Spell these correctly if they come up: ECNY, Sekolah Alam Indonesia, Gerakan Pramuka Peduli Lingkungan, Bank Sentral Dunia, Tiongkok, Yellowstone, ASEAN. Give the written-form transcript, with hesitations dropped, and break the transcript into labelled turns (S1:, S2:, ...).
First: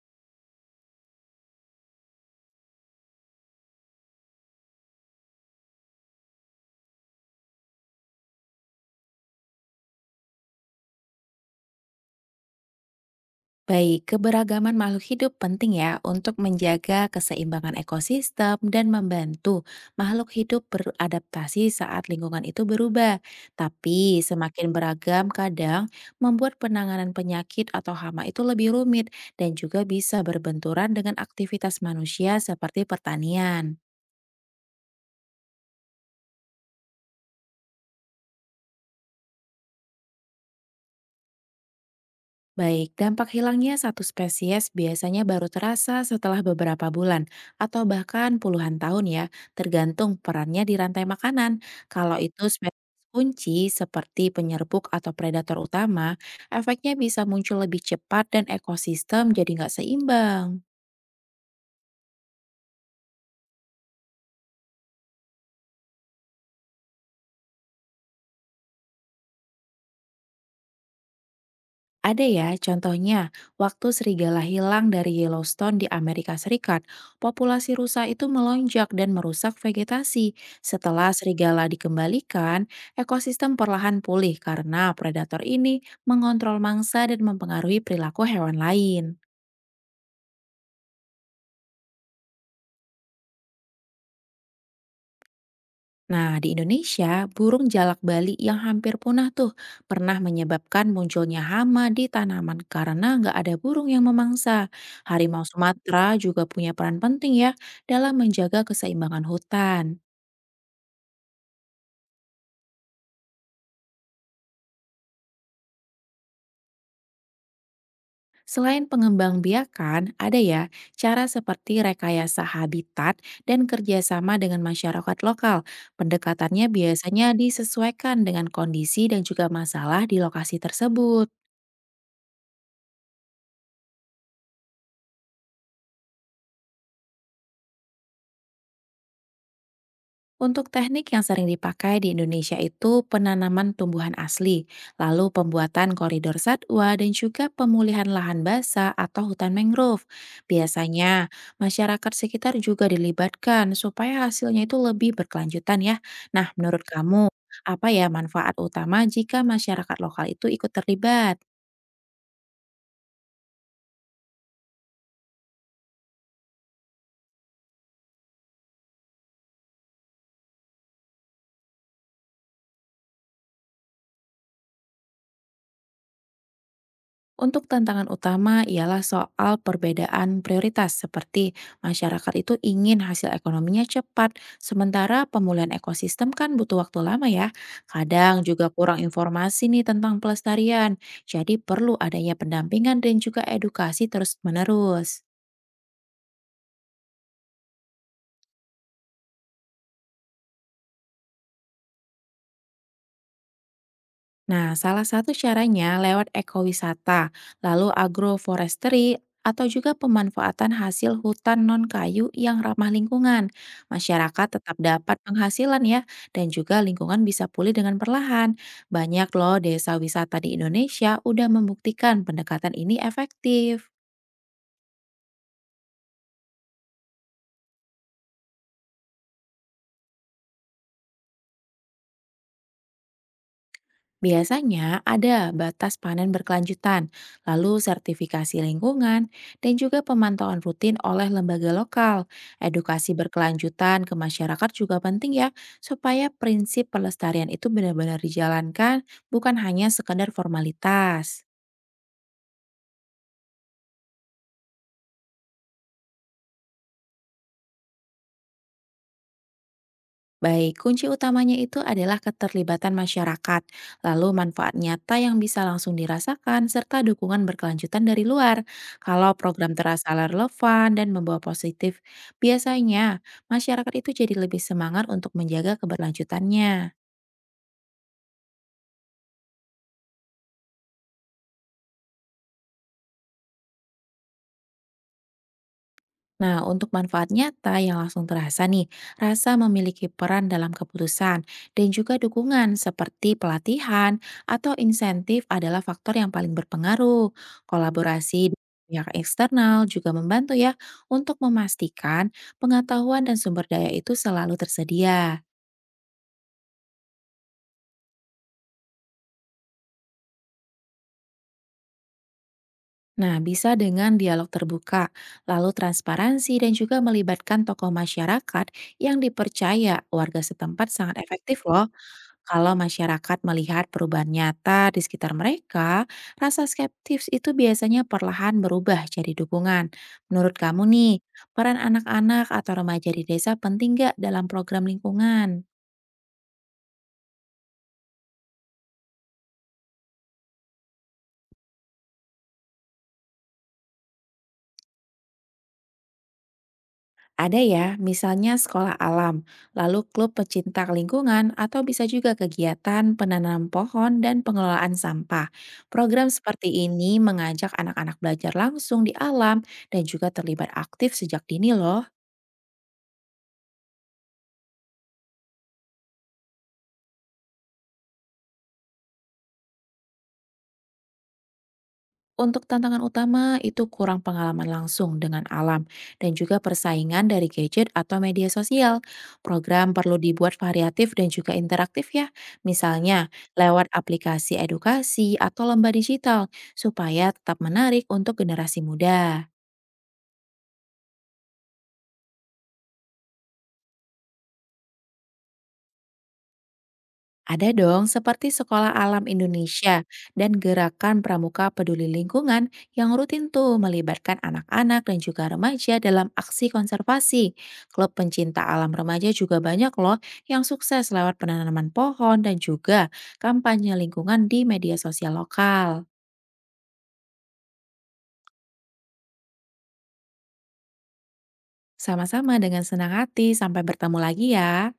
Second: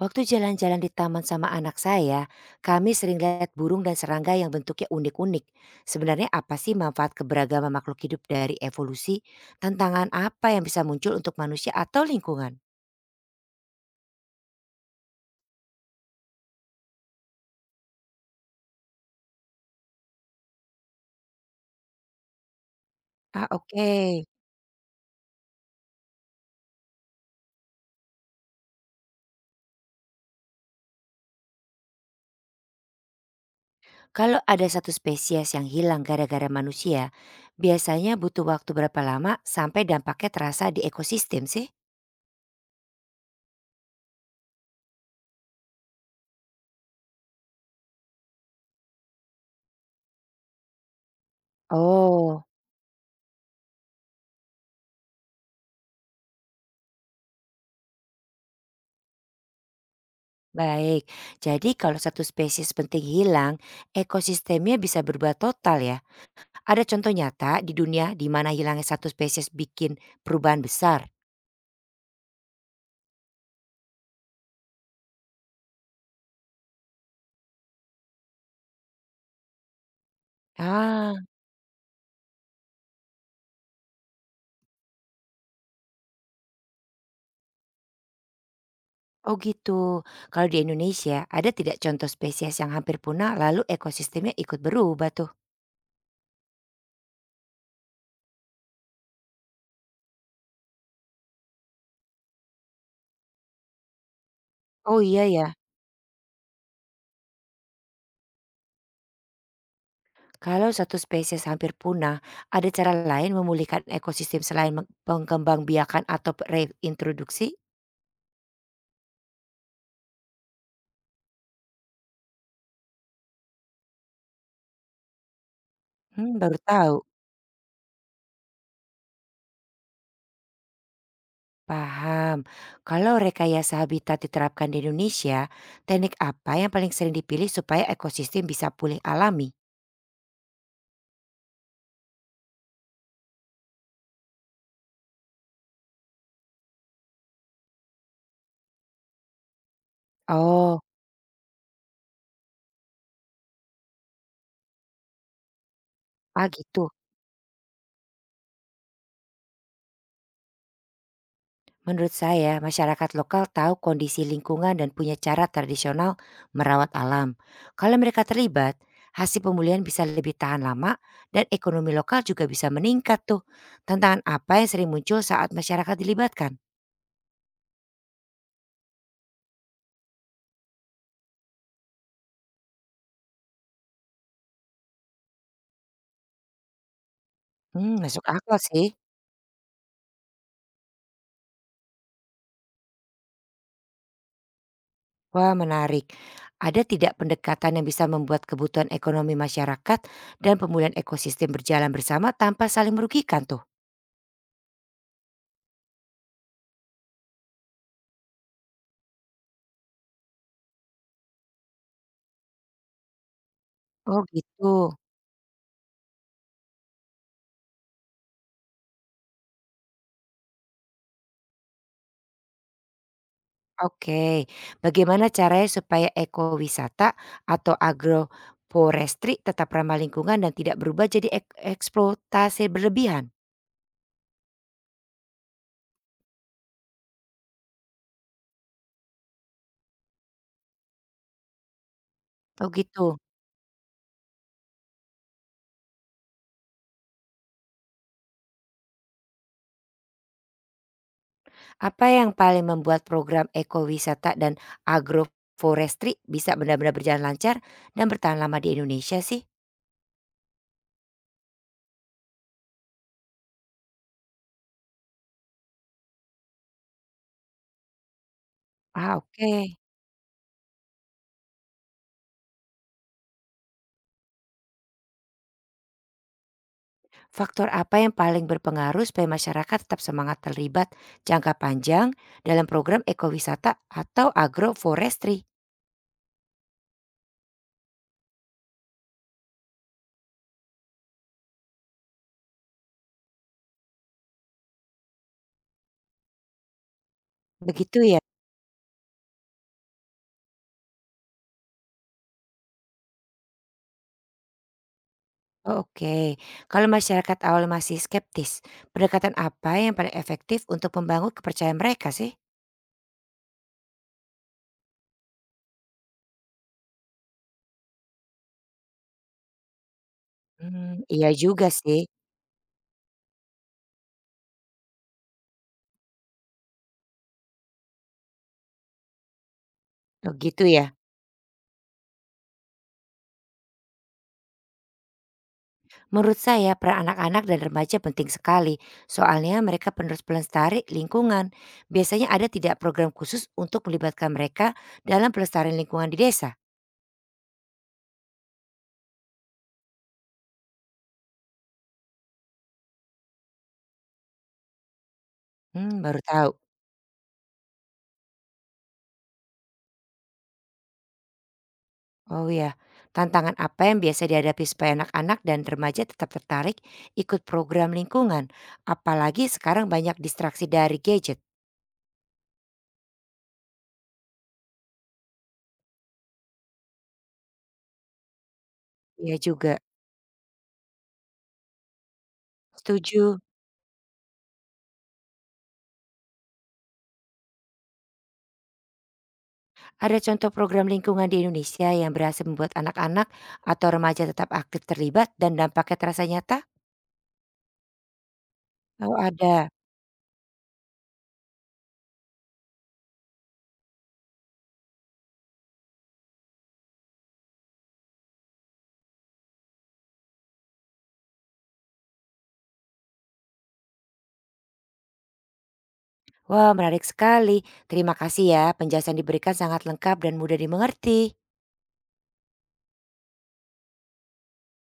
S1: Waktu jalan-jalan di taman sama anak saya, kami sering lihat burung dan serangga yang bentuknya unik-unik. Sebenarnya apa sih manfaat keberagaman makhluk hidup dari evolusi? Tantangan apa yang bisa muncul untuk manusia atau lingkungan?
S2: Baik, keberagaman makhluk hidup penting ya untuk menjaga keseimbangan ekosistem dan membantu makhluk hidup beradaptasi saat lingkungan itu berubah.
S1: Ah, oke,
S2: Tapi semakin beragam kadang membuat penanganan penyakit atau hama itu lebih rumit dan juga bisa berbenturan dengan aktivitas manusia seperti pertanian.
S1: kalau ada satu spesies yang hilang gara-gara manusia, biasanya butuh waktu berapa lama sampai dampaknya terasa di ekosistem sih?
S2: Baik, dampak hilangnya satu spesies biasanya baru terasa setelah beberapa bulan atau bahkan puluhan tahun ya, tergantung perannya di rantai makanan. Kalau itu
S1: Oh,
S2: spesies kunci seperti penyerbuk atau predator utama, efeknya bisa muncul lebih cepat dan ekosistem jadi nggak seimbang.
S1: baik. Jadi kalau satu spesies penting hilang, ekosistemnya bisa berubah total ya? Ada contoh nyata di dunia di mana hilangnya satu spesies bikin perubahan besar?
S2: Ada ya, contohnya waktu serigala hilang dari Yellowstone di Amerika Serikat, populasi rusa itu melonjak dan merusak vegetasi. Setelah
S1: Ah,
S2: serigala dikembalikan, ekosistem perlahan pulih karena predator ini mengontrol mangsa dan mempengaruhi perilaku hewan lain.
S1: oh gitu. Kalau di Indonesia, ada tidak contoh spesies yang hampir punah lalu ekosistemnya ikut berubah tuh?
S2: Nah, di Indonesia, burung jalak Bali yang hampir punah tuh pernah menyebabkan munculnya hama di tanaman karena nggak ada burung yang memangsa.
S1: Oh iya
S2: Harimau
S1: ya.
S2: Sumatera juga punya peran penting ya dalam menjaga keseimbangan hutan.
S1: Kalau satu spesies hampir punah, ada cara lain memulihkan ekosistem selain pengembangbiakan atau reintroduksi?
S2: Selain pengembang biakan, ada ya cara seperti rekayasa habitat dan kerjasama dengan masyarakat lokal.
S1: Hmm, baru
S2: Pendekatannya
S1: tahu.
S2: biasanya disesuaikan dengan kondisi dan juga masalah di lokasi tersebut.
S1: Paham. Kalau rekayasa habitat diterapkan di Indonesia, teknik apa yang paling sering dipilih supaya ekosistem bisa pulih alami?
S2: Untuk teknik yang sering dipakai di Indonesia itu penanaman tumbuhan asli, lalu pembuatan koridor satwa dan juga pemulihan lahan basah atau hutan mangrove.
S1: Oh,
S2: Biasanya masyarakat sekitar juga dilibatkan supaya hasilnya itu lebih berkelanjutan ya.
S1: ah
S2: Nah, menurut
S1: gitu.
S2: kamu apa ya manfaat utama jika masyarakat lokal itu ikut terlibat?
S1: Menurut saya, masyarakat lokal tahu kondisi lingkungan dan punya cara tradisional merawat alam. Kalau mereka terlibat, hasil pemulihan bisa lebih tahan lama dan ekonomi lokal juga bisa meningkat tuh. Tantangan apa yang sering muncul saat masyarakat dilibatkan?
S2: Untuk tantangan utama ialah soal perbedaan prioritas, seperti masyarakat itu ingin hasil ekonominya cepat, sementara pemulihan ekosistem kan butuh waktu lama ya.
S1: Hmm, masuk
S2: Kadang
S1: akal
S2: juga
S1: sih.
S2: kurang informasi nih tentang pelestarian, jadi perlu adanya pendampingan dan juga edukasi terus-menerus.
S1: Wah, menarik. Ada tidak pendekatan yang bisa membuat kebutuhan ekonomi masyarakat dan pemulihan ekosistem berjalan bersama tanpa saling merugikan tuh?
S2: Nah, salah satu caranya lewat ekowisata, lalu agroforestry, atau juga pemanfaatan hasil hutan non-kayu yang ramah lingkungan.
S1: Oh,
S2: Masyarakat tetap
S1: gitu.
S2: dapat penghasilan ya, dan juga lingkungan bisa pulih dengan perlahan. Banyak loh desa wisata di Indonesia udah membuktikan pendekatan ini efektif.
S1: Oke, bagaimana caranya supaya ekowisata atau agroforestry tetap ramah lingkungan dan tidak berubah jadi eksploitasi berlebihan?
S2: Biasanya ada batas panen berkelanjutan, lalu sertifikasi lingkungan, dan juga pemantauan rutin oleh lembaga lokal.
S1: Oh gitu.
S2: Edukasi berkelanjutan ke masyarakat juga penting ya, supaya prinsip pelestarian itu benar-benar dijalankan, bukan hanya sekedar formalitas.
S1: Apa yang paling membuat program ekowisata dan agroforestry bisa benar-benar berjalan lancar dan bertahan lama di Indonesia sih?
S2: Baik, kunci utamanya itu adalah keterlibatan masyarakat, lalu manfaat nyata yang bisa langsung dirasakan, serta dukungan berkelanjutan dari luar.
S1: Ah,
S2: Kalau program
S1: oke.
S2: terasa relevan dan membawa positif, biasanya masyarakat itu jadi lebih semangat untuk menjaga keberlanjutannya.
S1: Faktor apa yang paling berpengaruh supaya masyarakat tetap semangat terlibat jangka panjang dalam program ekowisata atau agroforestry?
S2: Nah, untuk manfaat nyata yang langsung terasa nih, rasa memiliki peran dalam keputusan dan juga dukungan seperti pelatihan atau insentif adalah faktor yang paling berpengaruh.
S1: Begitu ya?
S2: Kolaborasi dengan pihak eksternal juga membantu ya untuk memastikan pengetahuan dan sumber daya itu selalu tersedia.
S1: Oke, kalau masyarakat awal masih skeptis, pendekatan apa yang paling efektif untuk membangun kepercayaan mereka sih?
S2: Nah, bisa dengan dialog terbuka, lalu transparansi dan juga melibatkan tokoh masyarakat yang dipercaya warga setempat
S1: Hmm,
S2: sangat
S1: iya
S2: efektif
S1: juga
S2: loh.
S1: sih.
S2: Kalau masyarakat melihat perubahan nyata di sekitar mereka, rasa skeptis itu biasanya perlahan berubah jadi dukungan.
S1: Oh
S2: Menurut
S1: gitu ya.
S2: kamu nih, peran anak-anak atau remaja di desa penting nggak dalam program lingkungan?
S1: Menurut saya peran anak-anak dan remaja penting sekali. Soalnya mereka penerus pelestari lingkungan. Biasanya ada tidak program khusus untuk melibatkan mereka dalam pelestarian lingkungan di desa?
S2: Ada ya, misalnya sekolah alam, lalu klub pecinta lingkungan, atau bisa juga kegiatan penanam pohon dan pengelolaan sampah.
S1: Hmm, baru
S2: Program
S1: tahu.
S2: seperti ini mengajak anak-anak belajar langsung di alam dan juga terlibat aktif sejak dini loh.
S1: Oh ya, tantangan apa yang biasa dihadapi supaya anak-anak dan remaja tetap tertarik ikut program lingkungan? Apalagi sekarang banyak distraksi dari gadget.
S2: Untuk tantangan utama itu kurang pengalaman langsung dengan alam dan juga persaingan dari gadget atau media sosial.
S1: Ya juga,
S2: Program perlu dibuat variatif dan juga interaktif ya. Misalnya
S1: setuju.
S2: lewat aplikasi edukasi atau lomba digital supaya tetap menarik untuk generasi muda.
S1: Ada contoh program lingkungan di Indonesia yang berhasil membuat anak-anak atau remaja tetap aktif terlibat dan dampaknya terasa nyata?
S2: Ada dong, seperti Sekolah
S1: Oh,
S2: Alam
S1: ada.
S2: Indonesia dan Gerakan Pramuka Peduli Lingkungan yang rutin tuh melibatkan anak-anak dan juga remaja dalam aksi konservasi. Klub pencinta alam remaja juga banyak loh yang sukses lewat penanaman pohon dan juga kampanye lingkungan di media sosial lokal.
S1: Wah, menarik sekali. Terima kasih ya, penjelasan diberikan sangat lengkap dan mudah dimengerti.
S2: Sama-sama dengan senang hati, sampai bertemu lagi ya.